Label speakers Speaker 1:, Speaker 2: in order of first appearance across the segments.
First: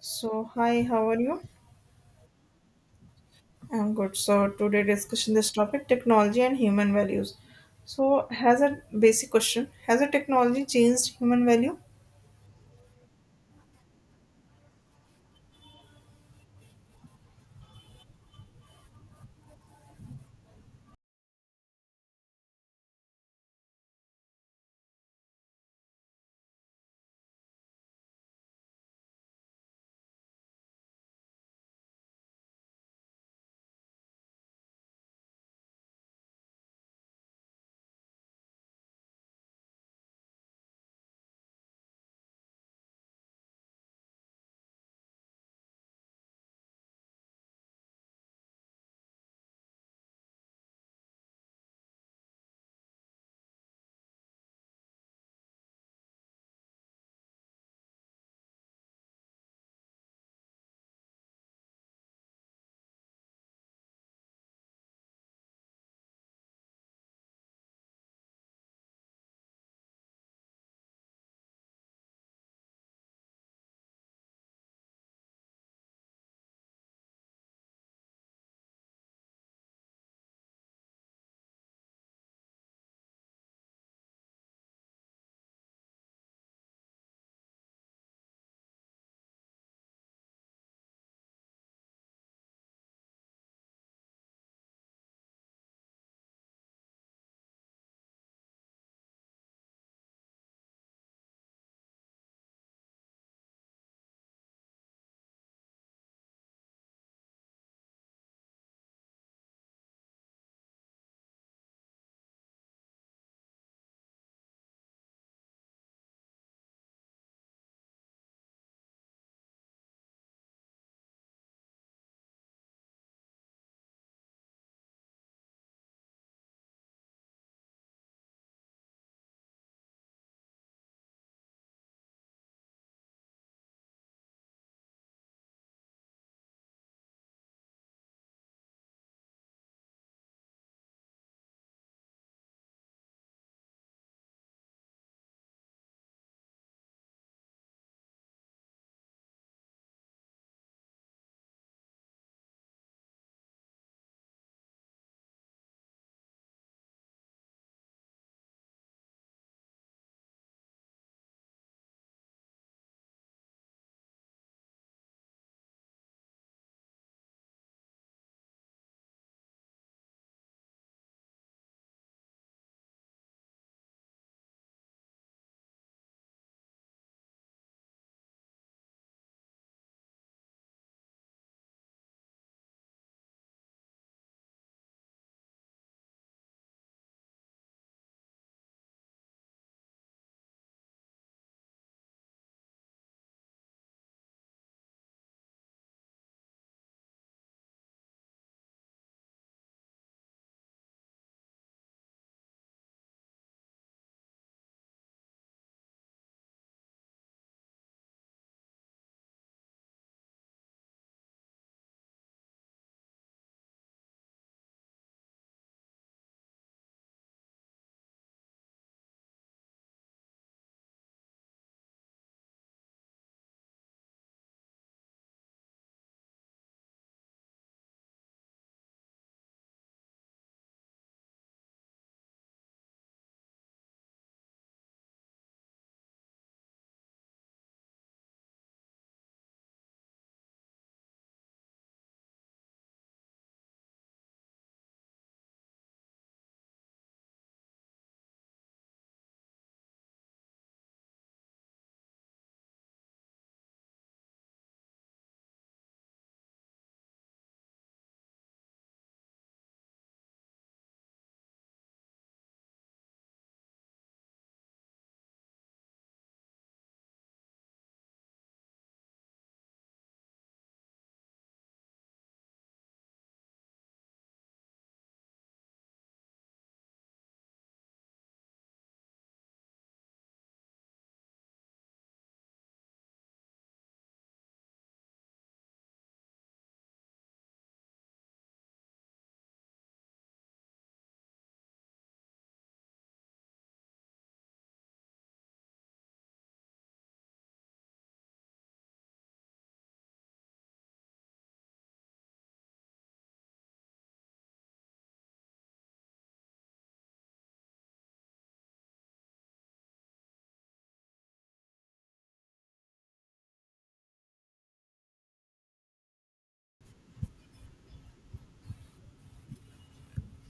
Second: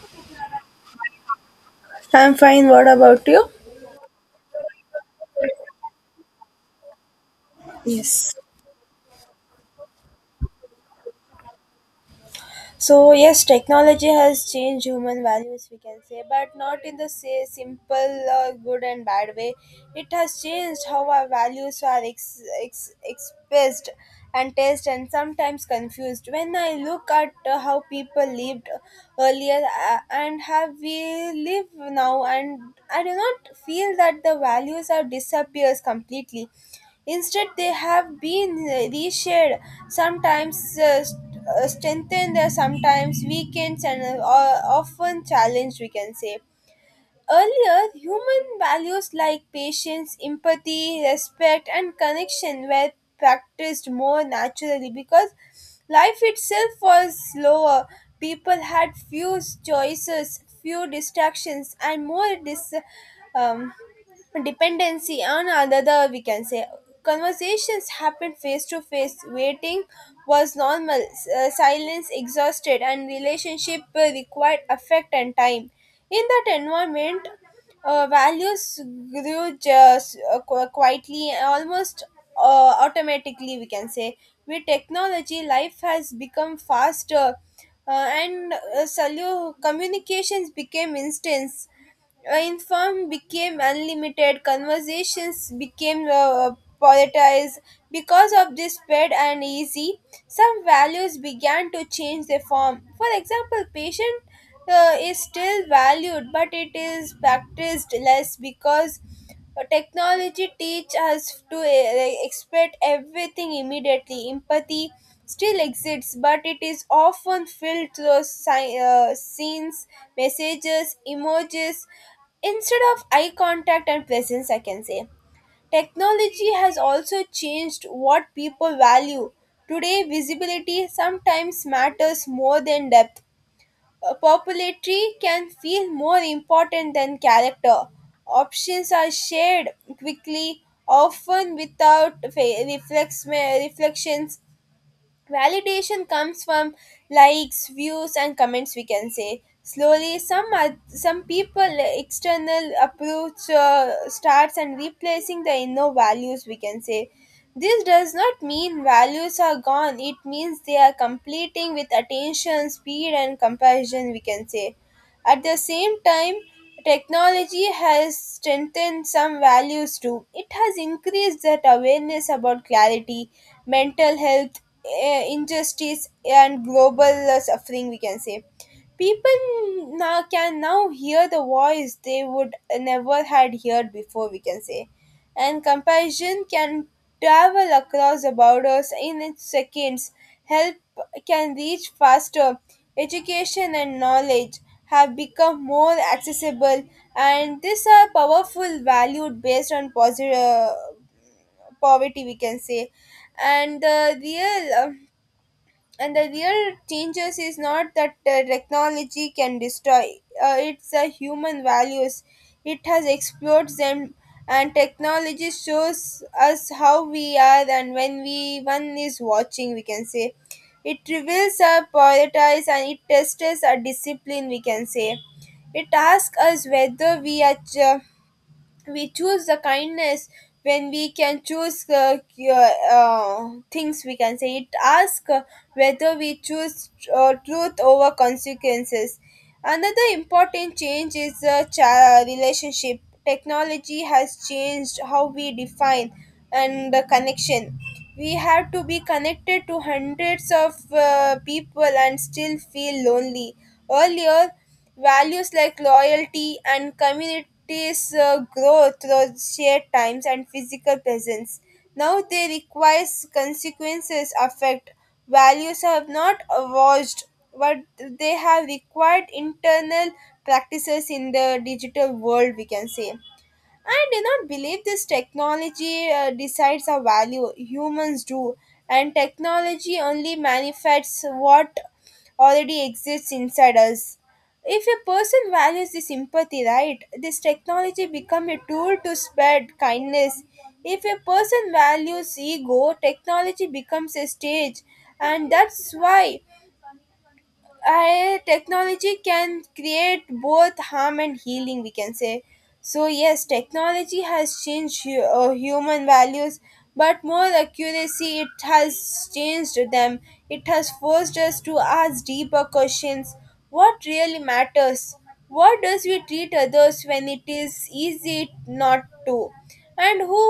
Speaker 1: So, hi, how are you?
Speaker 2: I'm fine. What about you?
Speaker 1: I'm good. So, today discussion this topic technology and human values. So,
Speaker 2: Yes.
Speaker 1: has a basic question Has a technology changed human value?
Speaker 2: So, yes, technology has changed human values, we can say, but not in the say, simple good and bad way. It has changed how our values are expressed and tested, and sometimes confused. When I look at how people lived earlier and how we live now, and I do not feel that the values are disappears completely. Instead, they have been reshaped, sometimes strengthened, sometimes weakened, and often challenged, we can say. Earlier, human values like patience, empathy, respect, and connection were practiced more naturally because life itself was slower. People had few choices, few distractions, and more um, dependency on another, we can say. Conversations happened face to face. Waiting was normal. Silence exhausted, and relationship required affect and time. In that environment, values grew just quietly, almost automatically, we can say. With technology, life has become faster, uh, and communications became instance. Inform became unlimited. Conversations became politicized because of this spread and easy. Some values began to change their form. For example, patient is still valued, but it is practiced less because technology teach us to expect everything immediately. Empathy still exists, but it is often filled through scenes, messages, emojis, instead of eye contact and presence, I can say. Technology has also changed what people value. Today, visibility sometimes matters more than depth. Popularity can feel more important than character. Options are shared quickly, often without reflections. Validation comes from likes, views, and comments, we can say. Slowly, some people, eh, external approach starts and replacing the inner values, we can say. This does not mean values are gone. It means they are completing with attention, speed, and comparison, we can say. At the same time, technology has strengthened some values too. It has increased that awareness about clarity, mental health, eh, injustice, and global suffering, we can say. People now can now hear the voice they would never had heard before, we can say. And compassion can travel across the borders in its seconds. Help can reach faster. Education and knowledge have become more accessible, and these are powerful valued based on poverty, we can say. And the real uh, and the real changes is not that technology can destroy. It's the human values. It has explored them, and technology shows us how we are and when we one is watching, we can say. It reveals our priorities and it tests our discipline, we can say. It asks us whether we choose the kindness when we can choose things, we can say. It asks whether we choose truth over consequences. Another important change is the relationship. Technology has changed how we define and the connection. We have to be connected to hundreds of people and still feel lonely. Earlier, values like loyalty and communities grow through shared times and physical presence. Now they require consequences affect. Values have not evolved, but they have required internal practices in the digital world, we can say. I do not believe this technology decides our value. Humans do, and technology only manifests what already exists inside us. If a person values the sympathy, right, this technology become a tool to spread kindness. If a person values ego, technology becomes a stage, and that's why. I, technology can create both harm and healing, we can say. So yes, technology has changed human values, but more accuracy it has changed them. It has forced us to ask deeper questions. What really matters? What does we treat others when it is easy not to? And who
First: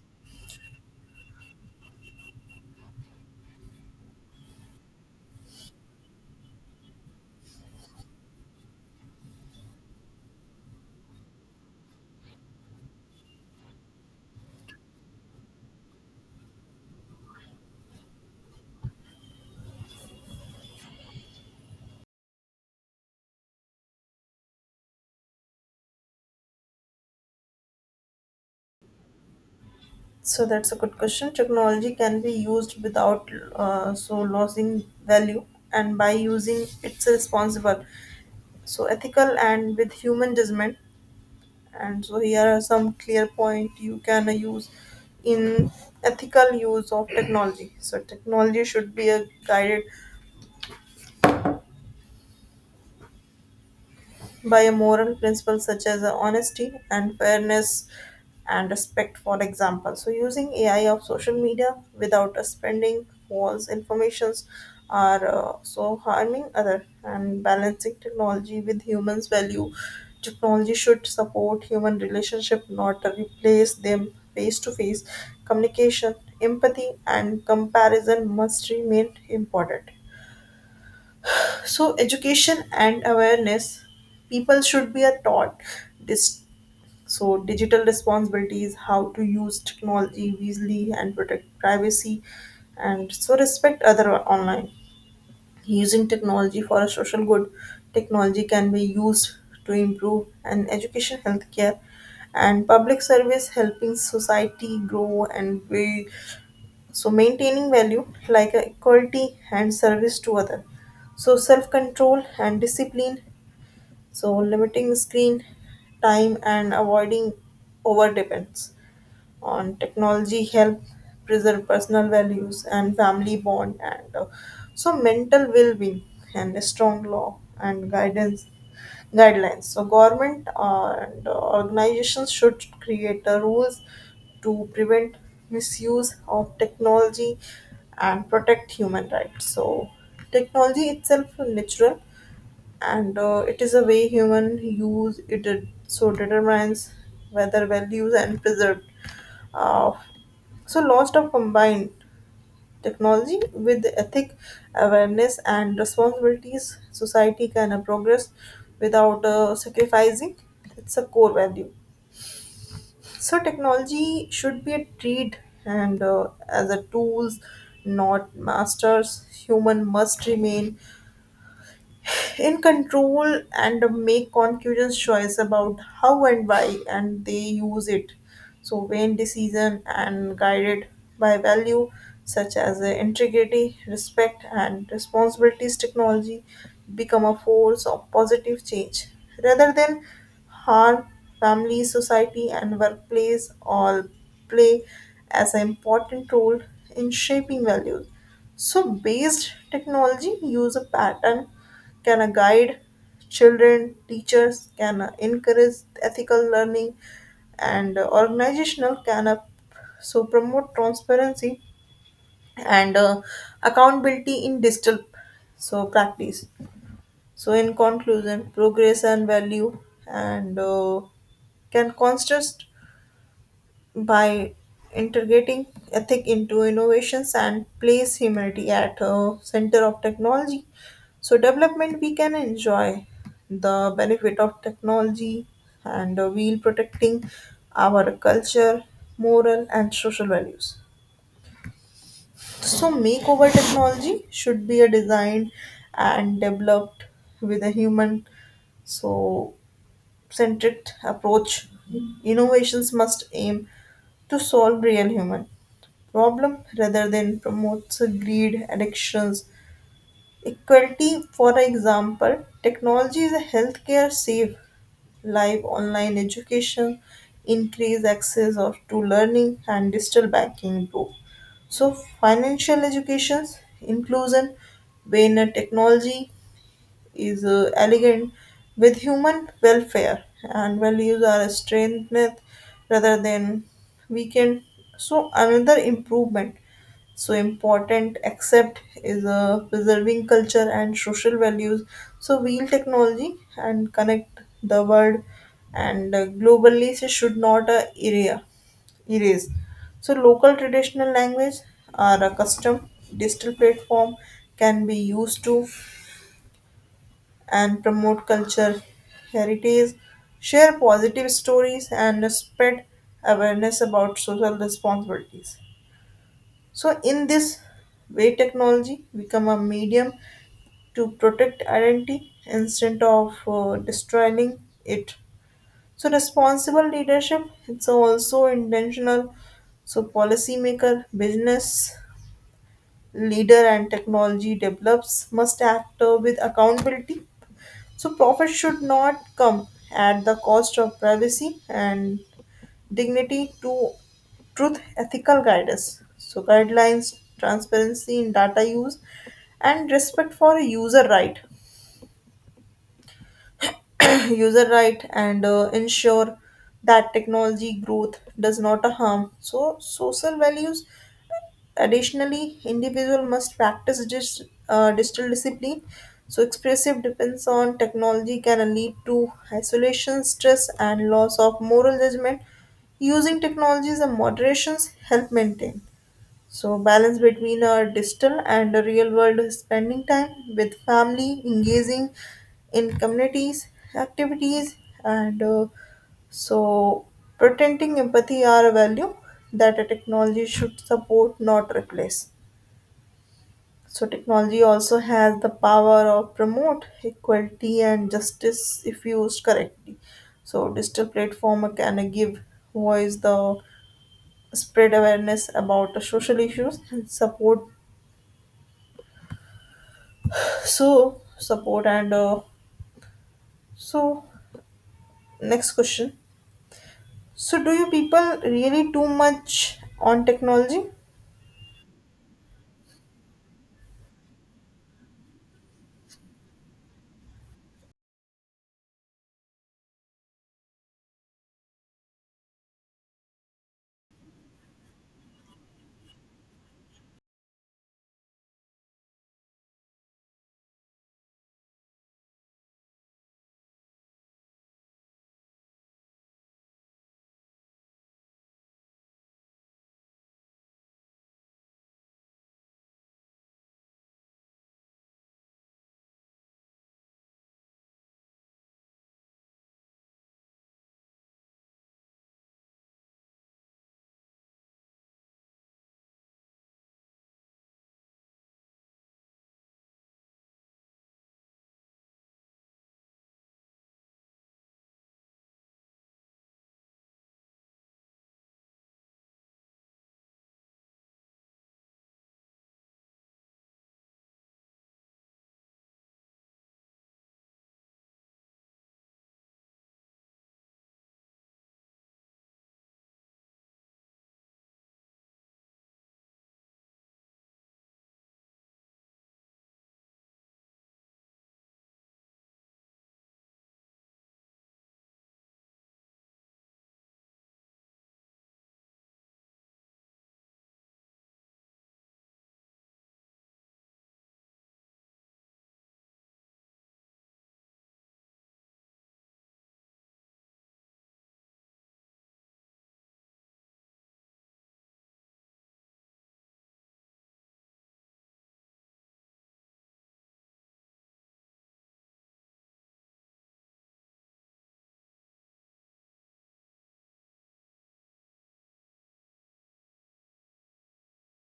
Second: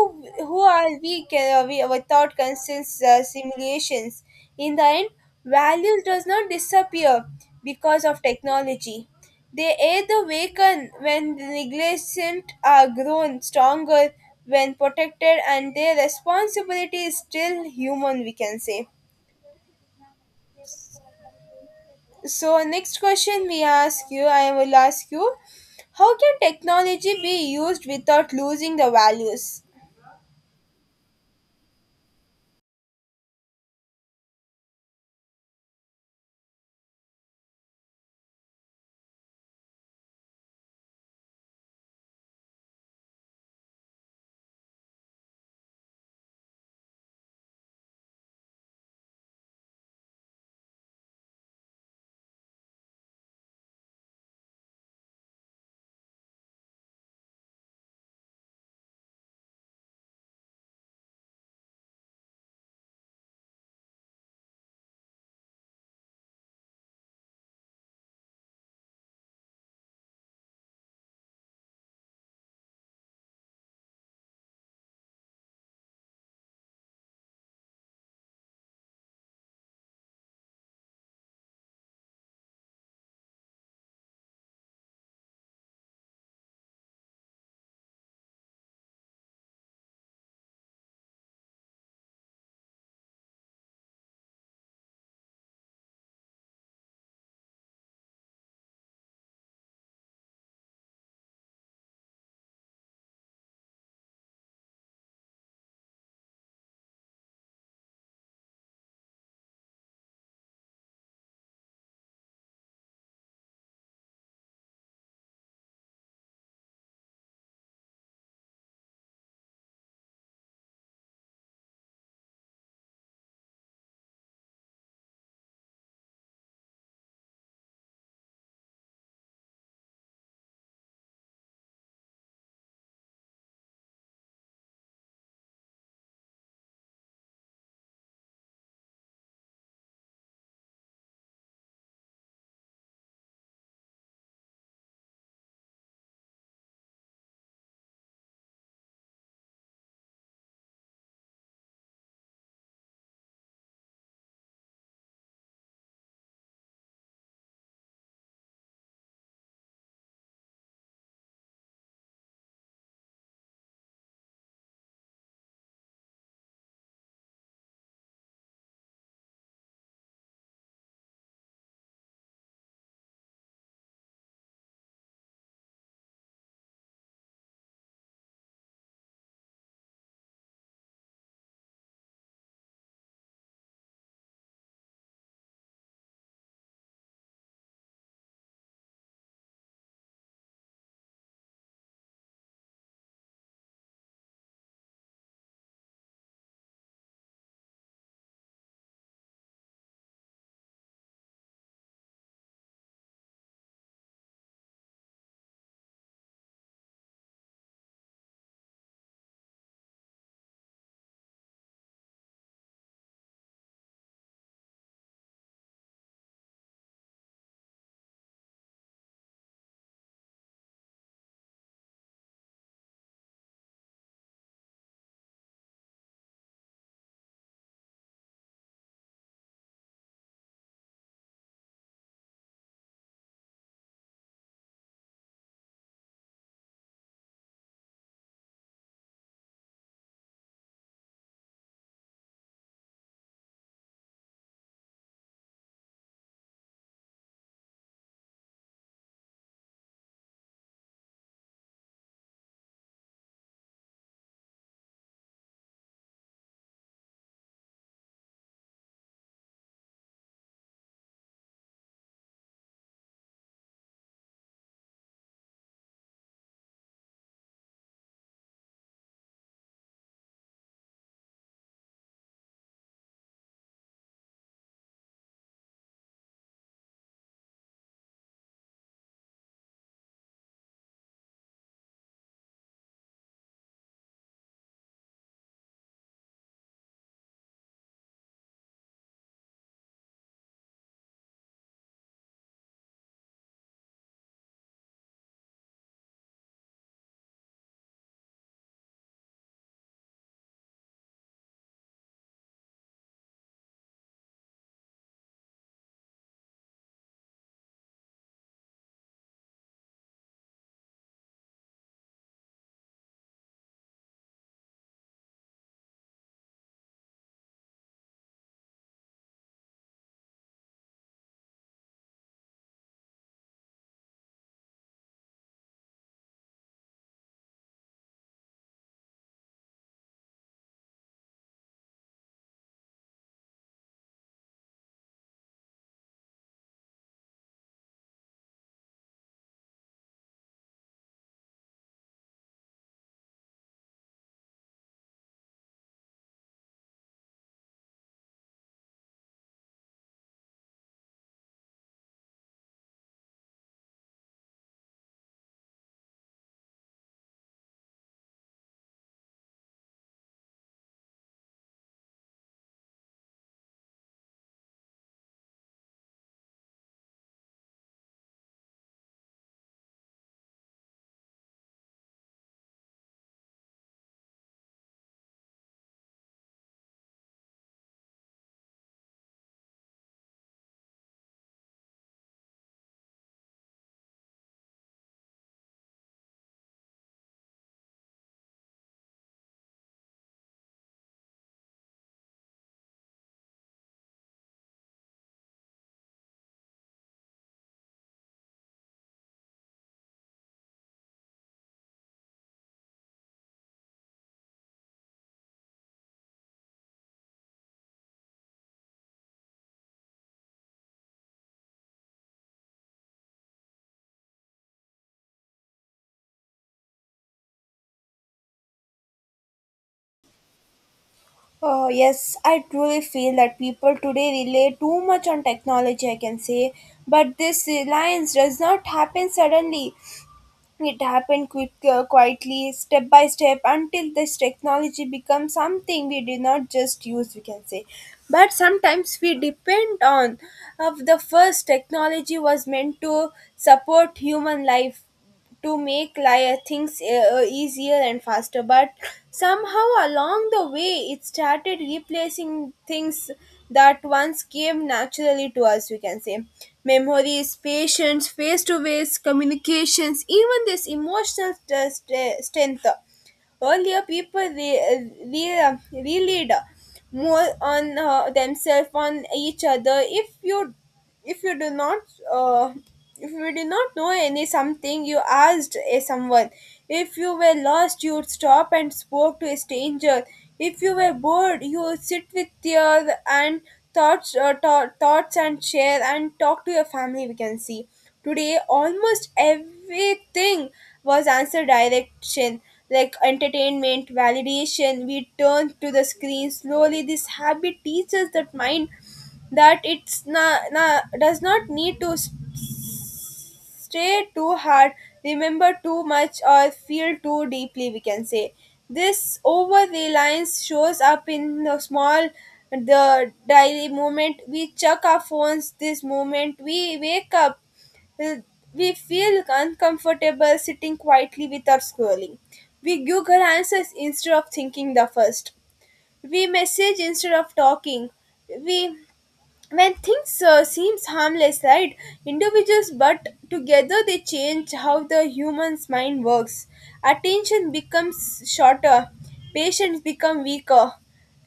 Speaker 2: who are we without constant simulations? In the end, values does not disappear because of technology. They either waken when the negligent are grown stronger, when protected, and their responsibility is still human, we can say. So next question we ask you I will ask you: how can technology be used without losing the values?
Speaker 1: So, that's a good question. Technology can be used without losing value and by using it's responsible. So, ethical and with human judgment. And so, here are some clear point you can use in ethical use of technology. So, technology should be a guided by a moral principle such as honesty and fairness and respect, for example, so using AI of social media without spending false informations are harming other and balancing technology with humans value. Technology should support human relationship not replace them face to face communication, empathy and comparison must remain important. So education and awareness, people should be a taught this, so digital responsibilities, how to use technology wisely and protect privacy and so respect other online, using technology for a social good. Technology can be used to improve and education, healthcare, and public service, helping society grow, and we so maintaining value like a equality and service to other. So self control and discipline, so limiting screen time and avoiding over dependence on technology help preserve personal values and family bond and so mental well-being and a strong law and guidance, guidelines, so government and organizations should create the rules to prevent misuse of technology and protect human rights. So technology itself is natural, and it is a way human use it determines whether well used and preserved. Uh, so lots of combined technology with the ethic, awareness and responsibilities, society can progress without sacrificing its a core value. So technology should be a treat and as a tools, not masters. Human must remain in control and make conscious choice about how and why and they use it. So when decision and guided by value such as integrity, respect and responsibilities, technology become a force of positive change rather than harm. Family, society, and workplace all play as an important role in shaping values. So based technology use a pattern can a guide children, teachers can encourage ethical learning, and organizational can promote transparency and accountability in digital so practice. So in conclusion, progress and value and can consist by integrating ethic into innovations and place humanity at a center of technology, so development we can enjoy the benefit of technology and while protecting our culture, moral and social values. So makeover technology should be a designed and developed with a human so centric approach, innovations must aim to solve real human problem rather than promotes greed, addictions, equality. For example, technology is a healthcare save live, online education increase access of to learning, and digital banking improve. So financial education, inclusion, when a technology is elegant with human welfare and values are strengthened rather than weakened. So another improvement so important except is preserving culture and social values. So wheel technology and connect the world and globally, so should not area erase so local traditional language are a custom. Digital platform can be used to and promote culture, heritage, share positive stories, and spread awareness about social responsibilities. So, in this way, technology become a medium to protect identity instead of destroying it. So, responsible leadership it's also intentional. So, policymaker, business leader, and technology develops must act with accountability. So, profit should not come at the cost of privacy and dignity, to truth ethical guidance. So, guidelines, transparency in data use, and respect for user right. User right and ensure that technology growth does not harm so social values. Additionally, individual must practice digital discipline. So expressive depends on technology can lead to isolation, stress, and loss of moral judgment. Using technologies and moderations help maintain. So, balance between a digital and a real world, spending time with family, engaging in communities, activities, and so pretending empathy are a value that a technology should support, not replace. So, technology also has the power of promote equality and justice if used correctly. So, digital platform can give voice the spread awareness about the social issues and support. So support and so next question. So do you people really too much on technology?
Speaker 2: Oh, yes, I truly feel that people today rely too much on technology, I can say. But this reliance does not happen suddenly. It happened quietly, step by step, until this technology becomes something we do not just use, we can say. But sometimes we depend on. Of the first, technology was meant to support human life, to make things easier and faster, but somehow along the way it started replacing things that once came naturally to us, we can say. Memories, patience, face to face communications, even this emotional strength. Earlier, people relied more on themselves, on each other. If you do not, uh, if you do not know any something, you asked a someone. If you were lost, you would stop and spoke to a stranger. If you were bored, you would sit with your and thoughts, thoughts, and share and talk to your family. We can see. Today, almost everything was answer direction, like entertainment, validation. We turn to the screen slowly. This habit teaches that mind that it's na, na does not need to stray too hard, remember too much, or feel too deeply, we can say. This over reliance shows up in the small, the daily moment. We check our phones this moment we wake up. uh, We feel uncomfortable sitting quietly with our scrolling. We Google answers instead of thinking the first. We message instead of talking. We, when things seems harmless, right? Individuals, but together they change how the human's mind works. Attention becomes shorter. Patience become weaker.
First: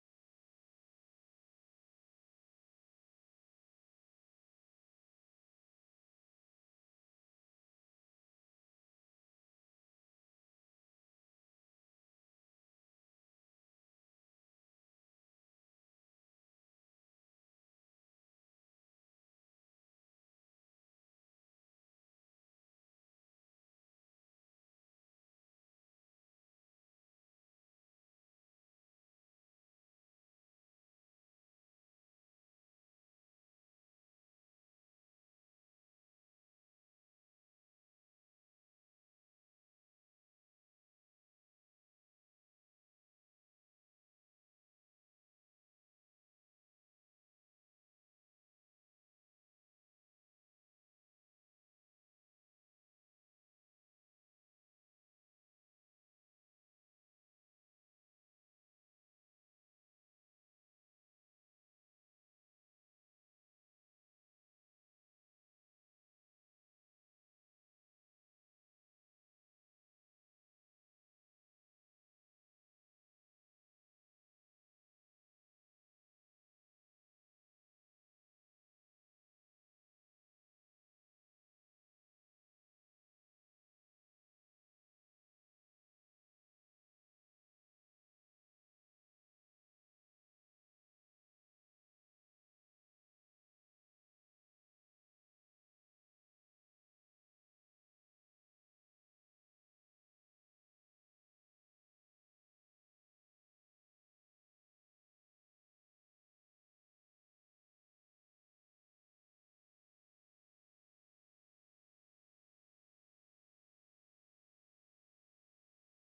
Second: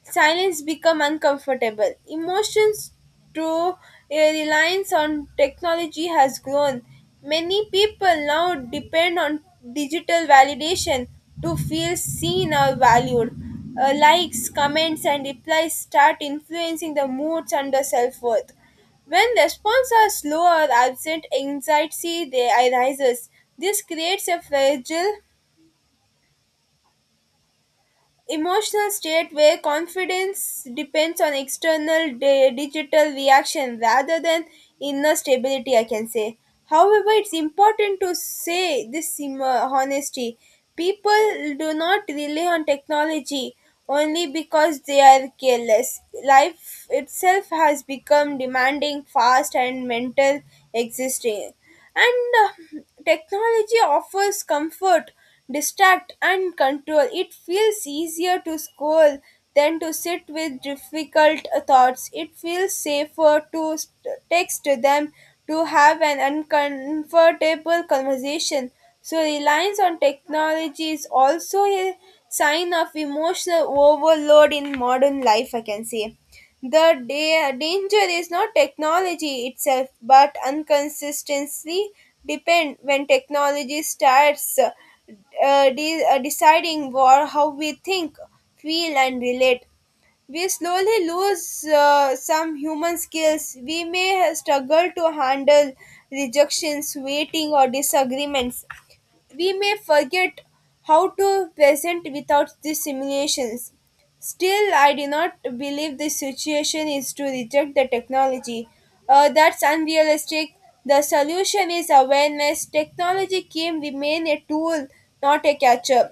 Speaker 2: Silence become uncomfortable. Emotions through a reliance on technology has grown. Many people now depend on digital validation to feel seen or valued. Likes, comments, and replies start influencing the moods and the self worth. When responses are slow or absent, anxiety they arises. This creates a fragile emotional state where confidence depends on external digital reaction rather than inner stability, I can say. However, it's important to say this honesty. People do not rely on technology only because they are careless. Life itself has become demanding, fast, and mental, existing, and technology offers comfort, distract, and control. It feels easier to scroll than to sit with difficult thoughts. It feels safer to text them to have an uncomfortable conversation. So, reliance on technology is also a sign of emotional overload in modern life, I can say. The danger is not technology itself, but inconsistency depend when technology starts deciding how we think, feel, and relate. We slowly lose some human skills. We may struggle to handle rejections, waiting, or disagreements. We may forget how to present without these simulations. Still, I do not believe the situation is to reject the technology. That's unrealistic. The solution is awareness. Technology can remain a tool, not a catcher.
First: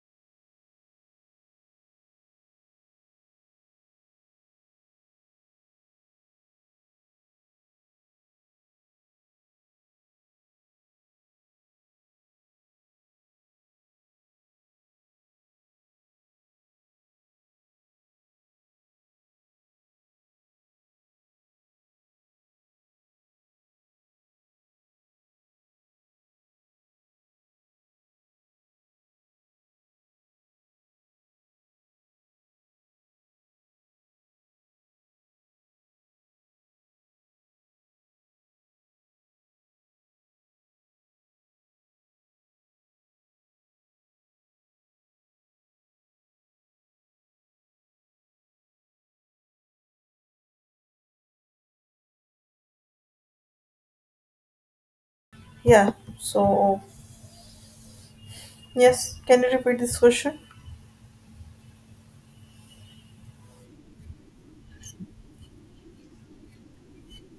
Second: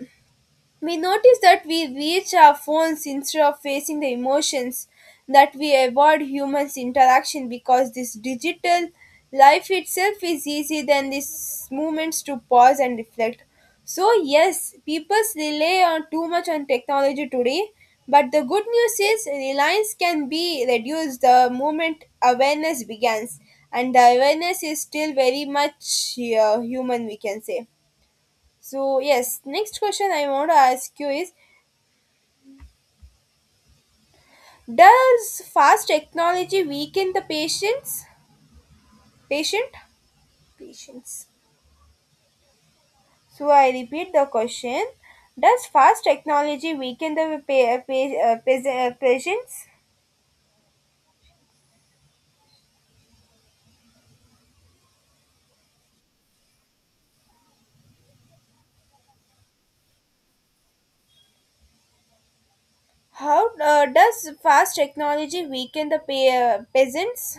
Speaker 2: We notice that we reach our phones instead of facing the emotions, that we avoid humans' interaction because this digital life itself is easier than these moments to pause and reflect. So, yes, people rely on too much on technology today, but the good news is reliance can be reduced the moment awareness begins, and the awareness is still very much human, we can say. So yes, next question I want to ask you is: does fast technology weaken the patients? Patient? Patients. So I repeat the question. Does fast technology weaken the peasants?
Speaker 1: Yeah. So yes, can you repeat this question?
Speaker 2: How does fast technology weaken the peasants?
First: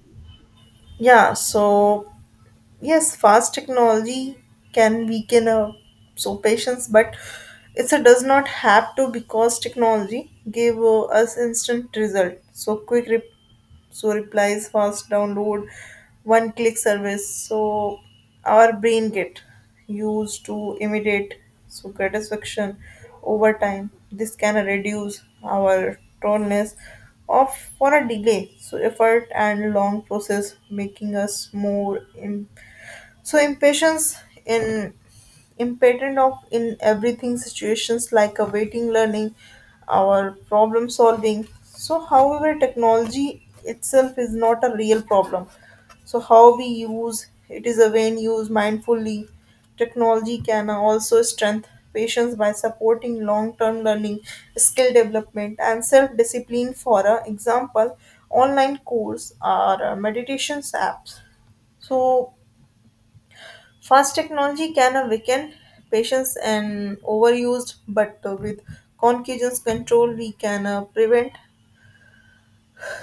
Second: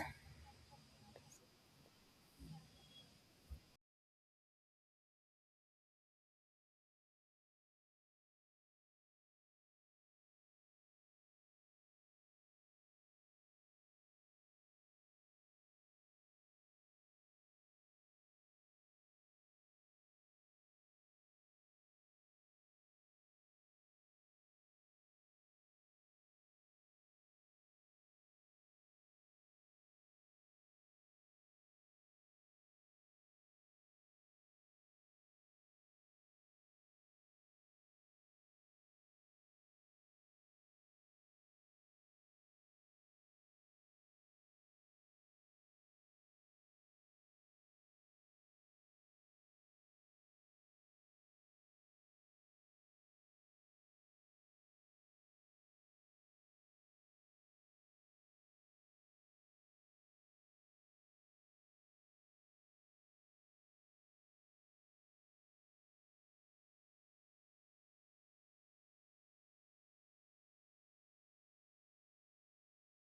Speaker 1: Yeah. So yes, fast technology can weaken patience, but it's a does not have to because technology gave us instant result, so so replies, fast download, one click service, so our brain get used to immediate so satisfaction. Over time this can reduce our proneness of for a delay, so effort and long process making us more so impatience in impatent of in everything situations like a waiting, learning, our problem solving. So however technology itself is not a real problem, so how we use it is a when used mindfully. Technology can also strengthen patients by supporting long-term learning, skill development and self-discipline for example online course or meditations apps. So fast technology can awaken patients and overused, but with conscious control, we can prevent.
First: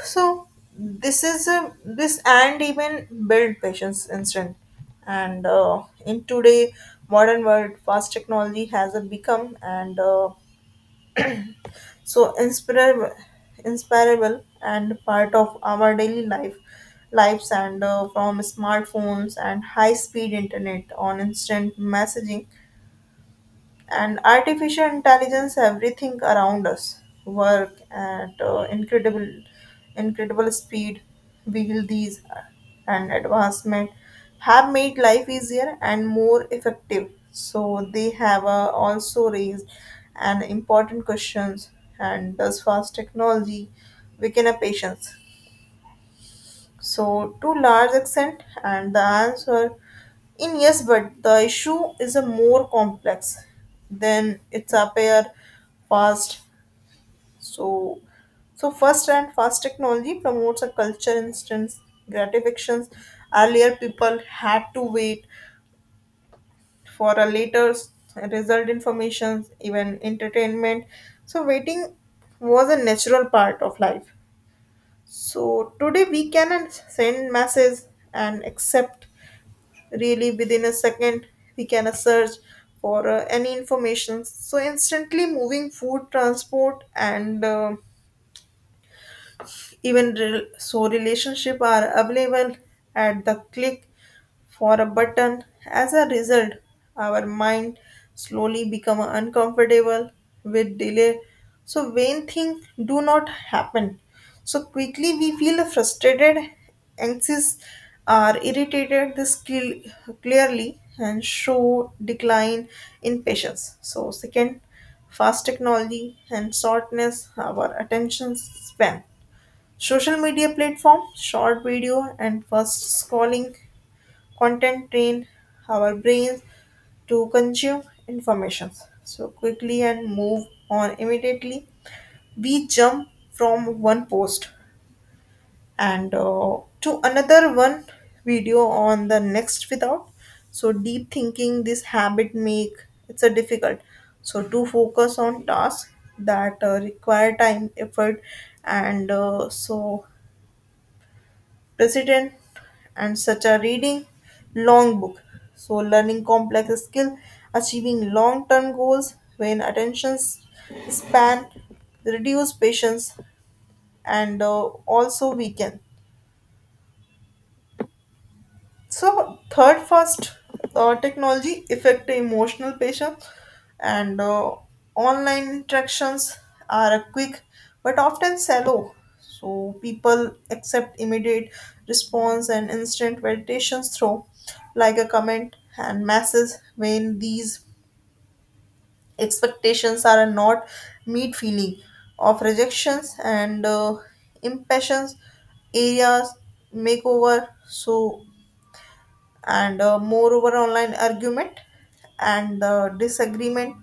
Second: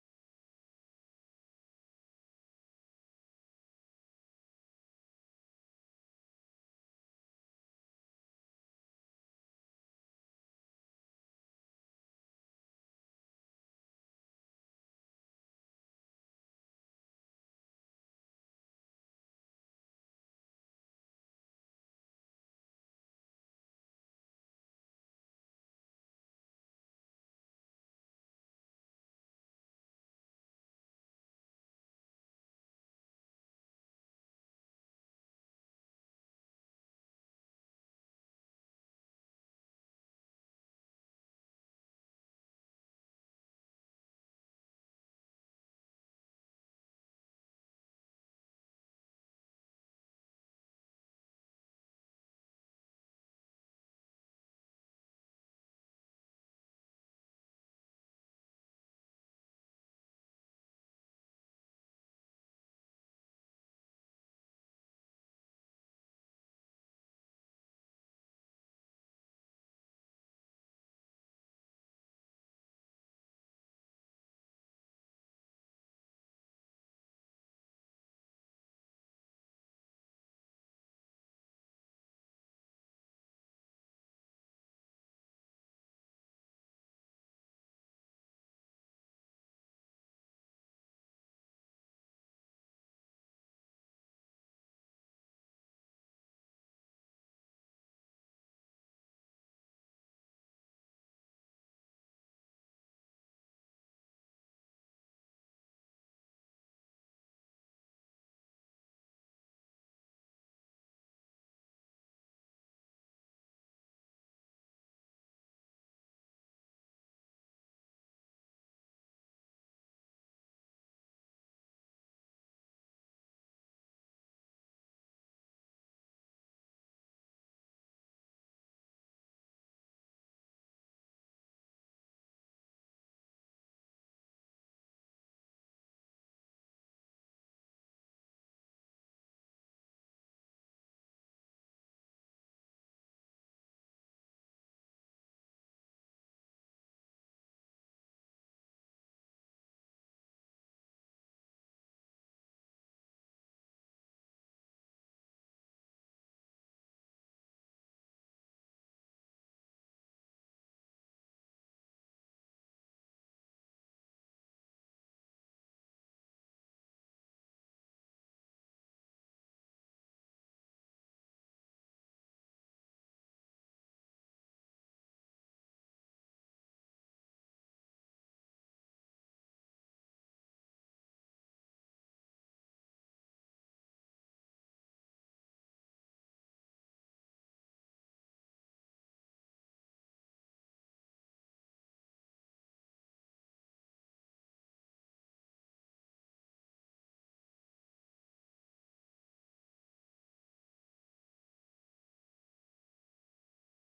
Speaker 1: So this is this and even build patients instant. And in today modern world, fast technology has become and so inspirable, inspirable and part of our daily life lives and from smartphones and high speed internet on instant messaging and artificial intelligence, everything around us work at incredible speed. While these and advancement have made life easier and more effective, so they have also raised an important questions, and does fast technology weaken a patience? So, to large extent, and the answer in yes, but the issue is a more complex than it's appear fast. So, so first and fast technology promotes a culture instance gratifications. Earlier, people had to wait for a result, information, even entertainment. So, waiting was a natural part of life. So today we can send message and accept really within a second. We can search for any information so instantly, moving food, transport, and even relationship are available at the click for a button. As a result, our mind slowly become uncomfortable with delay. So vain thing do not happen so quickly, we feel frustrated, anxious, or irritated. This clearly and show decline in patience. So second, fast technology and shortness our attention span. Social media platform, short video and fast scrolling content train our brains to consume information so quickly and move on immediately. We jump from one post and to another one video on the next without so deep thinking. This habit make it's a difficult so to focus on tasks that require time, effort, and so president, and such are reading long book, so learning complex skill, achieving long term goals. When attention span reduce, patience and also weaken. So third first, technology affect the emotional patience and online interactions are quick but often shallow. So people accept immediate response and instant validations through like a comment and message. When these expectations are not meet, feeling of rejections and impatience areas makeover. So and moreover online argument and the disagreement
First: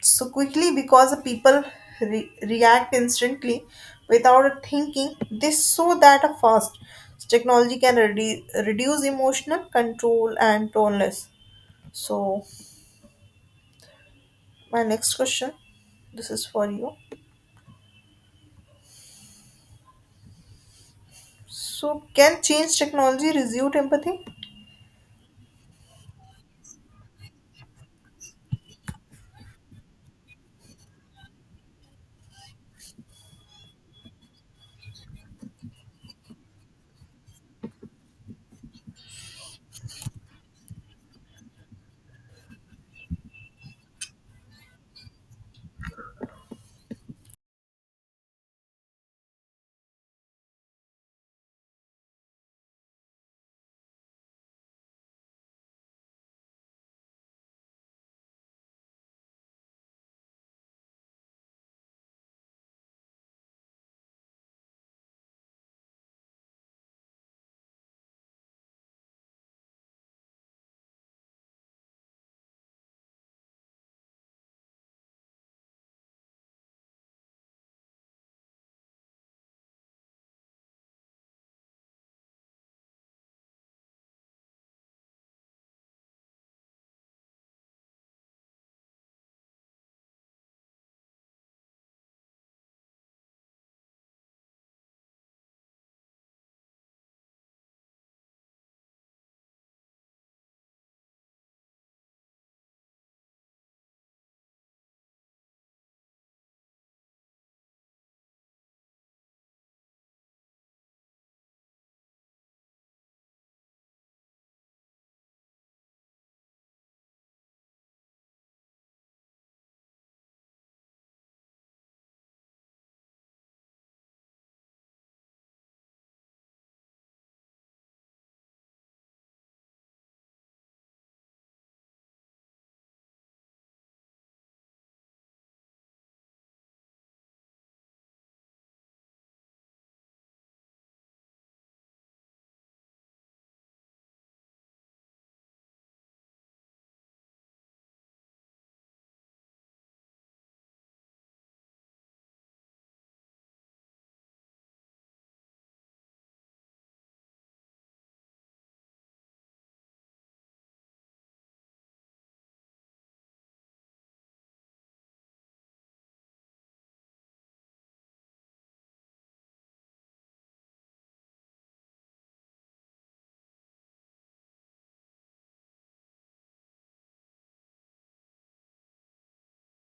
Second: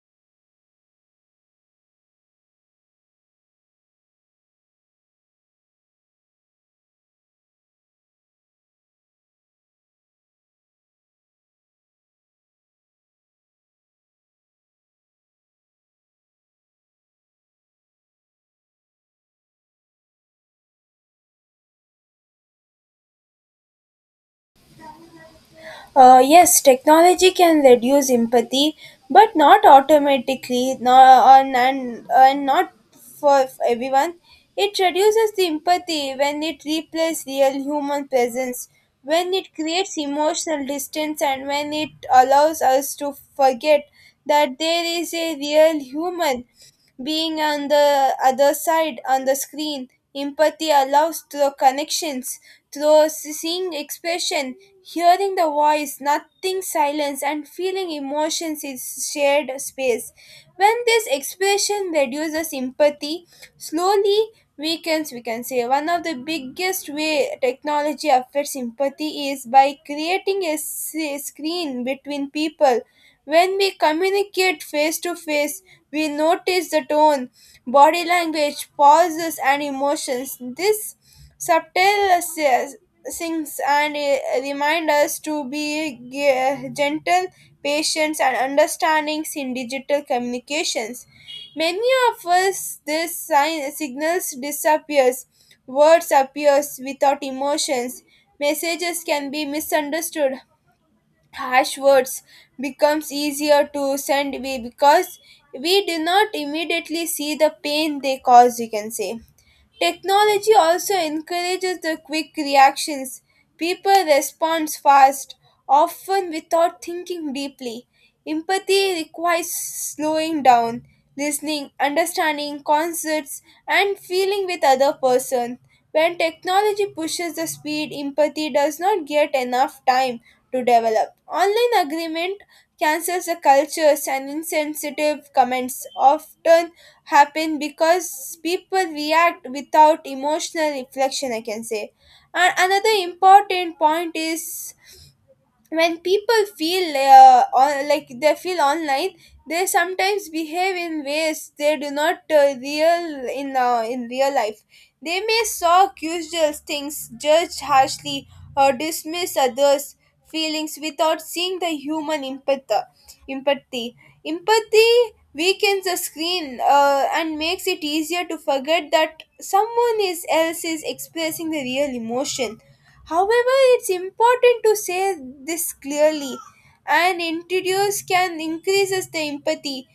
Speaker 1: so quickly because the people react instantly without thinking, this so that a fast technology can reduce emotional control and toneless. So my next question, this is for you, so can change technology reduce empathy?
Speaker 2: Yes, technology can reduce empathy, but not automatically, no, and not for everyone. It reduces the empathy when it replaces real human presence, when it creates emotional distance, and when it allows us to forget that there is a real human being on the other side on the screen. Empathy allows through connections, through seeing expression, hearing the voice, nothing silence, and feeling emotions is shared space. When this expression reduces empathy, slowly weakens, we can say. One of the biggest way technology affects empathy is by creating a screen between people. When we communicate face to face, we notice the tone, body language, pauses, and emotions. This subtle things and remind us to be gentle, patient, and understandings in digital communications. Many of us, this sign signals disappears, words appears without emotions. Messages can be misunderstood, harsh words becomes easier to send away because we do not immediately see the pain they cause, you can say. Technology also encourages the quick reactions. People respond fast, often without thinking deeply. Empathy requires slowing down, listening, understanding concepts, and feeling with other person. When technology pushes the speed, empathy does not get enough time to develop. Online agreement cancels the cultures and insensitive comments, often happen because people react without emotional reflection, I can say. And another important point is when people feel on, like they feel online, they sometimes behave in ways they do not real in real life. They may shock usual things, judge harshly, or dismiss others feelings without seeing the human empathy empathy weakens the screen and makes it easier to forget that someone is else is expressing the real emotion. However, it's important to say this clearly, and introduce can increases the empathy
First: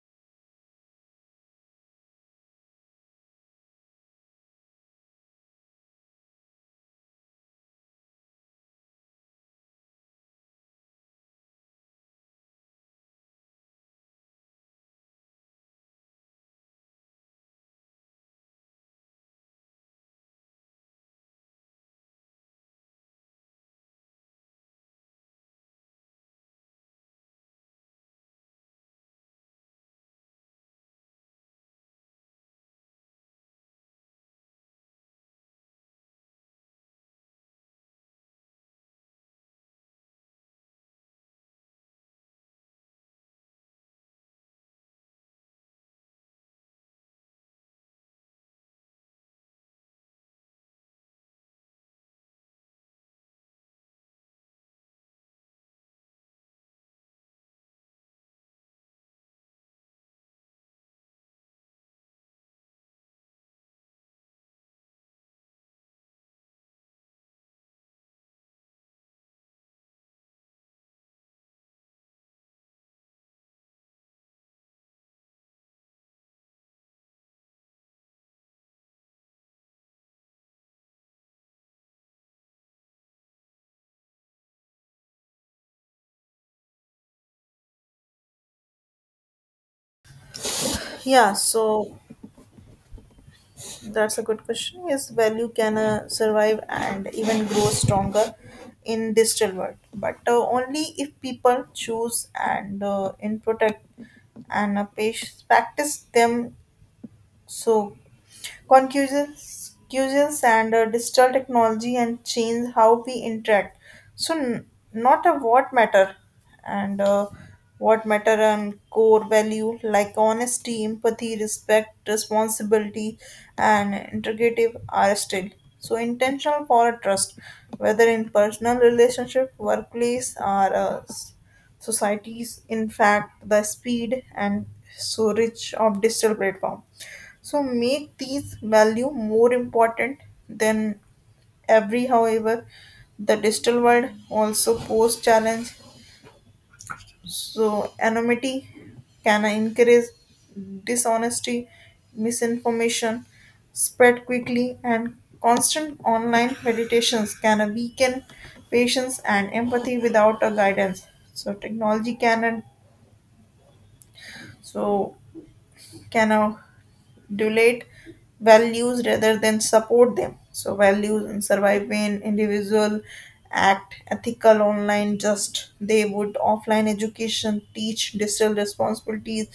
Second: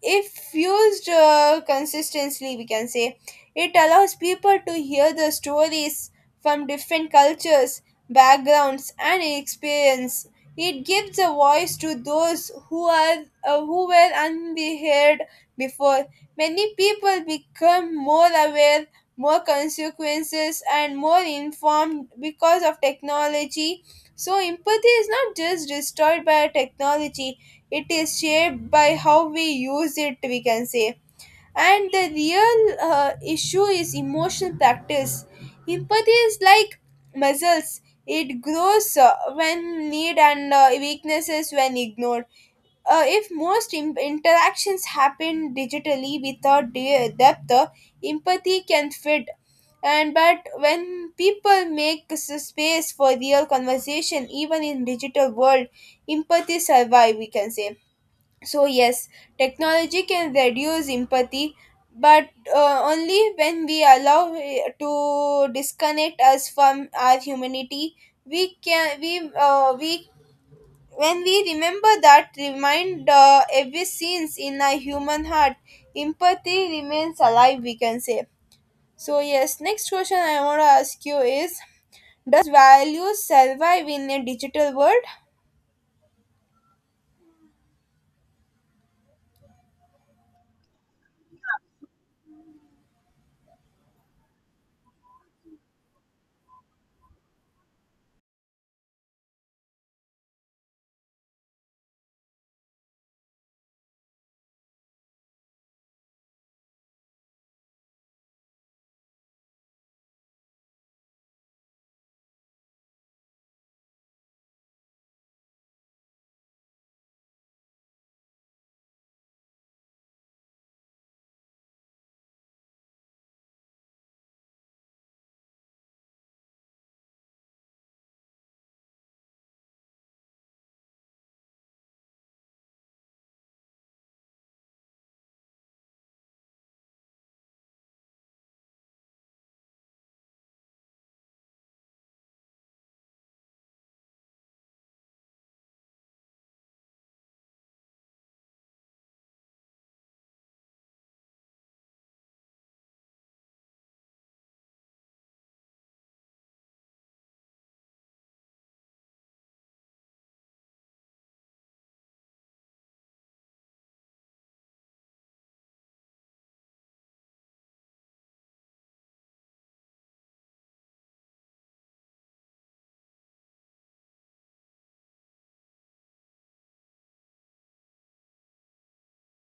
Speaker 2: if used consistently, we can say. It allows people to hear the stories from different cultures, backgrounds, and experience. It gives a voice to those who are who were unheard before. Many people become more aware, more consequences, and more informed because of technology. So empathy is not just destroyed by technology, it is shaped by how we use it, we can say. And the real issue is emotional practice. Empathy is like muscles. It grows when need and weaknesses when ignored. If most interactions happen digitally without depth, empathy can fade. And but when people make space for real conversation even in digital world, empathy survive, we can say. So, yes, technology can reduce empathy, but only when we allow it to disconnect us from our humanity. We can we When we remember that remind every scenes in a human heart, empathy remains alive, we can say. So yes, next question I want to ask you is: does value survive in a digital world?
Speaker 1: Yeah, so that's a good question. Yes, value can survive and even grow stronger in digital world, but only if people choose and in protect and practice them. So concussions, concussions and digital technology and change how we interact, so not a and uh, what matter and core value like honesty, empathy, respect, responsibility, and integrative are still so intentional for a trust, whether in personal relationship, workplace, or societies. In fact, the speed and so rich of digital platform so make these value more important than every. However, the digital world also pose challenge. So anonymity can encourage dishonesty, misinformation spread quickly, and constant online meditations can weaken patience and empathy without a guidance. So technology can so can adulate values rather than support them. So values in surviving individual act ethical online just they would offline, education teach digital responsibilities,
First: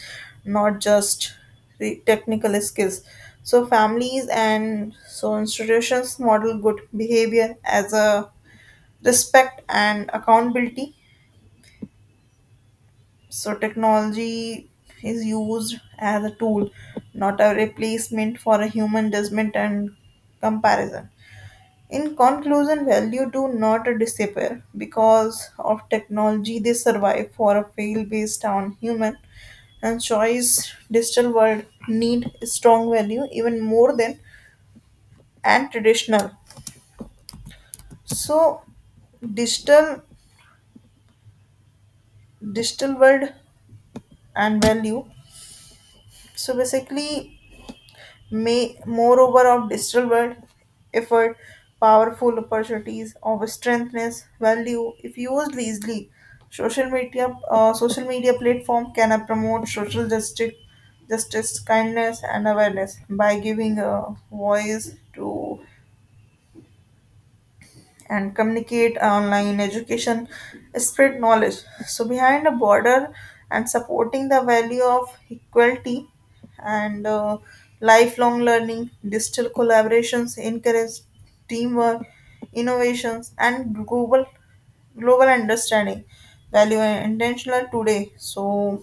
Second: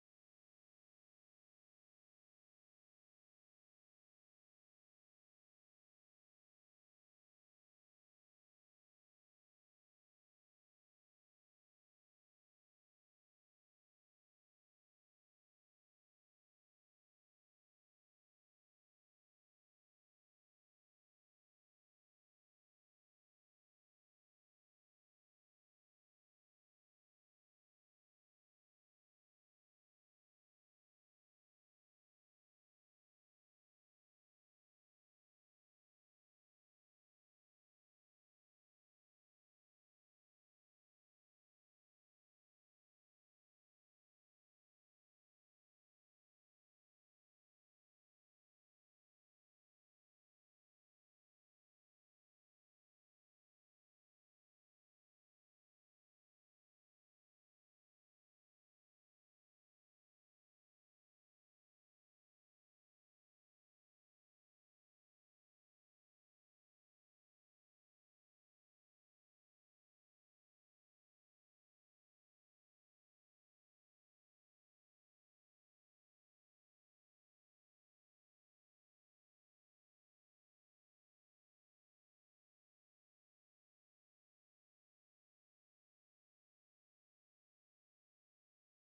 Speaker 1: not just the technical skills, so families and so institutions model good behavior as a respect and accountability. So technology is used as a tool, not a replacement for a human judgment and comparison. In conclusion, value do not disappear because of technology. They survive for a fail based on human and choice. Digital world need strong value even more than and traditional. So digital, digital world and value. So basically May, moreover, of digital world, effort, powerful opportunities of strengthness, value. If used wisely, social media platform can promote social justice, justice, kindness, and awareness by giving a voice to and communicate online education spread knowledge so behind a border, and supporting the value of equality and lifelong learning. Digital collaborations encourage teamwork, innovations, and global, global understanding value and intentional today. So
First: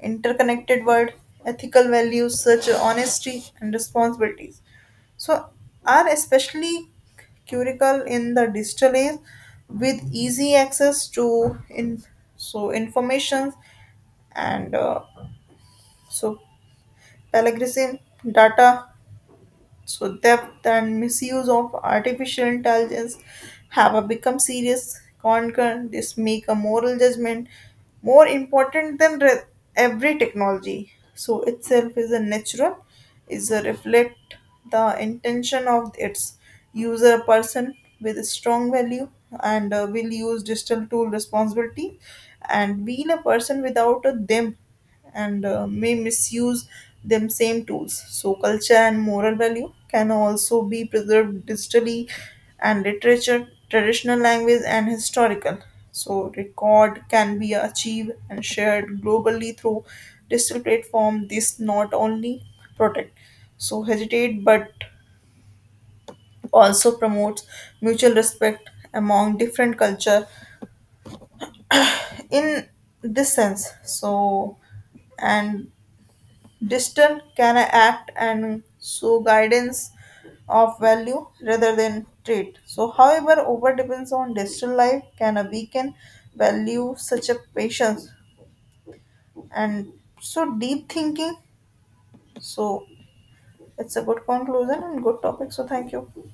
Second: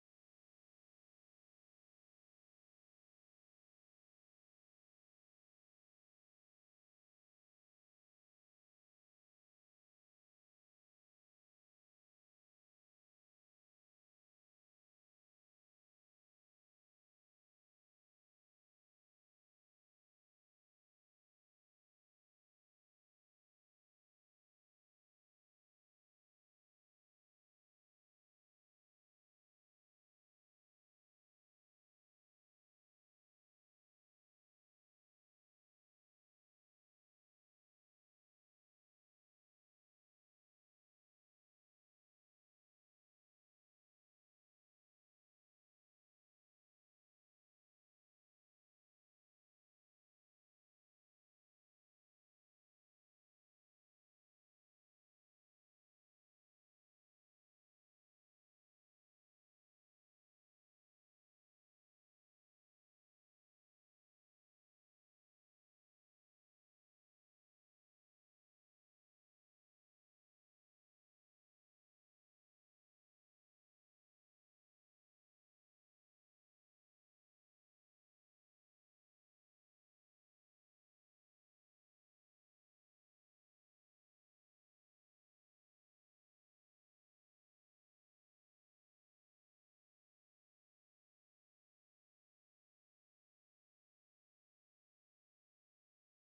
Speaker 1: interconnected world, ethical values such as honesty and responsibilities so are especially critical in the digital age with easy access to in so information and so plagiarism, data, so theft and misuse of artificial intelligence have a become serious concern. This make a moral judgment more important than every technology. So, itself is a natural, is a reflect the intention of its user. Person with a strong value and will use digital tool responsibility, and will a person without a them and may misuse them same tools. So culture and moral value can also be preserved digitally, and literature, traditional language and historical so record can be achieved and shared globally through digital platform. This not only protect so hesitate, but also promotes mutual respect among different culture. In this sense, so and Distant can act and so guidance of value rather than trait. So, however, over depends on digital life can a weaken value such a patience and so deep thinking. So, it's a good conclusion and good topic. So, thank you.